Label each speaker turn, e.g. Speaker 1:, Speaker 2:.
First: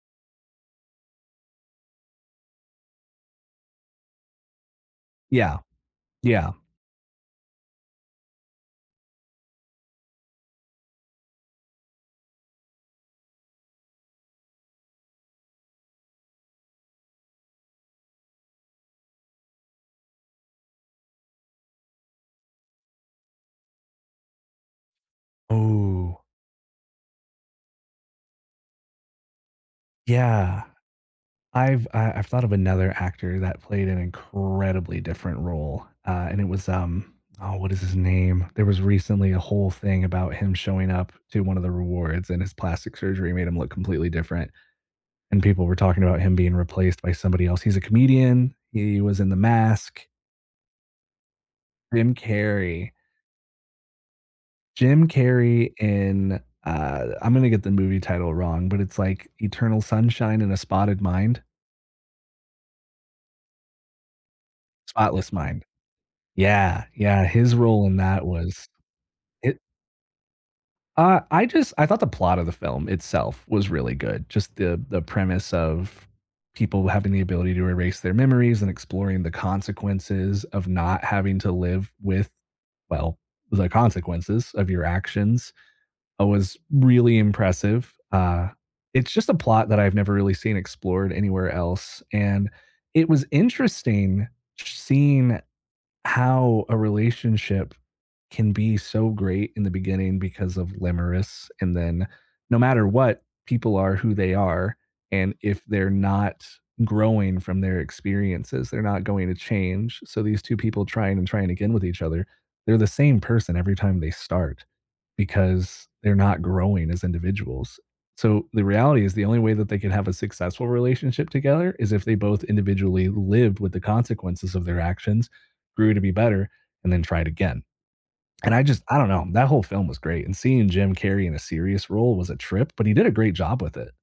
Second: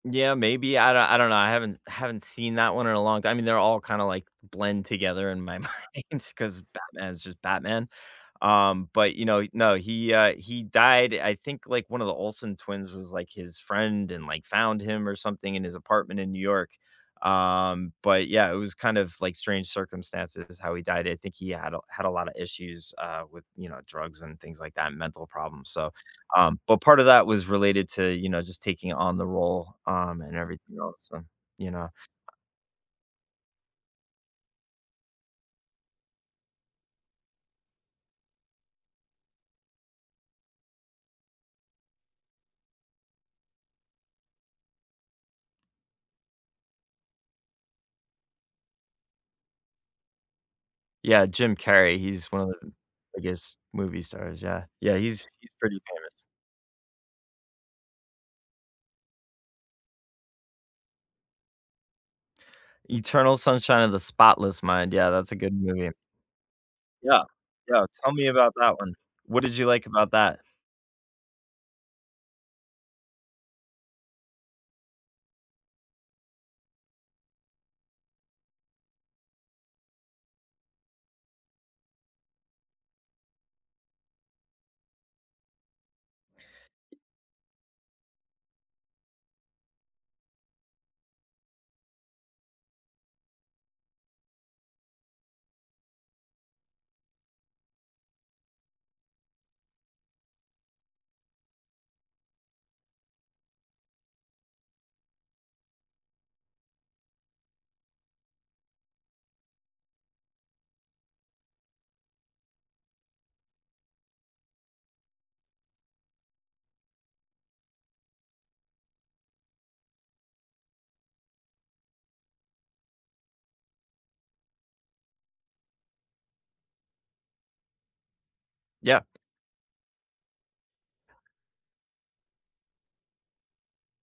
Speaker 1: Yeah, maybe, I don't I don't know, I haven't haven't seen that one in a long time. I mean, they're all kinda, like, blend together in my
Speaker 2: Yeah.
Speaker 1: mind
Speaker 2: Yeah.
Speaker 1: 'cause Batman is just Batman. Um, but, you know no, he, uh, he died I think, like, one of the Olsen twins was, like, his friend and, like, found him or something in his apartment in New York, um, but yeah, it was kind of, like, strange circumstances how he died, I think he had a had a lotta issues, uh, with, you know, drugs and things like that, mental problems, so,
Speaker 2: Ooh.
Speaker 1: um, but part of that was related to, you know, just taking on the role, um, and
Speaker 2: Yeah.
Speaker 1: everything else, so, you
Speaker 2: I've
Speaker 1: know?
Speaker 2: I I've thought of another actor that played an incredibly different role, uh, and it was, um oh, what is his name? There was recently a whole thing about him showing up to one of the rewards and his plastic surgery made him look completely different and people were talking about him being replaced by somebody else. He's a comedian. He was in The Mask.
Speaker 1: Yeah, Jim Carrey.
Speaker 2: Jim
Speaker 1: He's one of the,
Speaker 2: Carrey.
Speaker 1: I guess, movie stars, yeah. Yeah,
Speaker 2: Jim
Speaker 1: he's he's
Speaker 2: Carrey
Speaker 1: pretty famous.
Speaker 2: in uh, I'm gonna get the movie title wrong, but it's like Eternal Sunshine in a Spotted Mind.
Speaker 1: Eternal Sunshine of the Spotless Mind, yeah, that's
Speaker 2: Spotless
Speaker 1: a good
Speaker 2: Mind.
Speaker 1: movie.
Speaker 2: Yeah,
Speaker 1: Yeah,
Speaker 2: yeah. His
Speaker 1: yeah.
Speaker 2: role in
Speaker 1: Tell
Speaker 2: that
Speaker 1: me about
Speaker 2: was
Speaker 1: that one. What did
Speaker 2: it
Speaker 1: you like about that?
Speaker 2: Uh, I just I thought the plot of the film itself was really good. Just the the premise of people having the ability to erase their memories and exploring the consequences of not having to live with well, with the consequences of your actions, oh, was really impressive. Uh, it's just a plot that I've never really seen explored anywhere else and it was interesting sh seeing how a relationship can be so great in the beginning because of limerence and then no matter what, people are who they are and if they're not growing from their experiences, they're not going to change, so these 2 people trying and trying again with each other, they're the same person every time they start because they're not growing as individuals. So, the reality is the only way that they can have a successful relationship together is if they both individually lived with the consequences of their actions, grew to be better, and then tried again. And I just I
Speaker 1: Yep.
Speaker 2: don't know, that whole film was great and seeing Jim Carrey in a serious role was a trip, but he did a great job with it.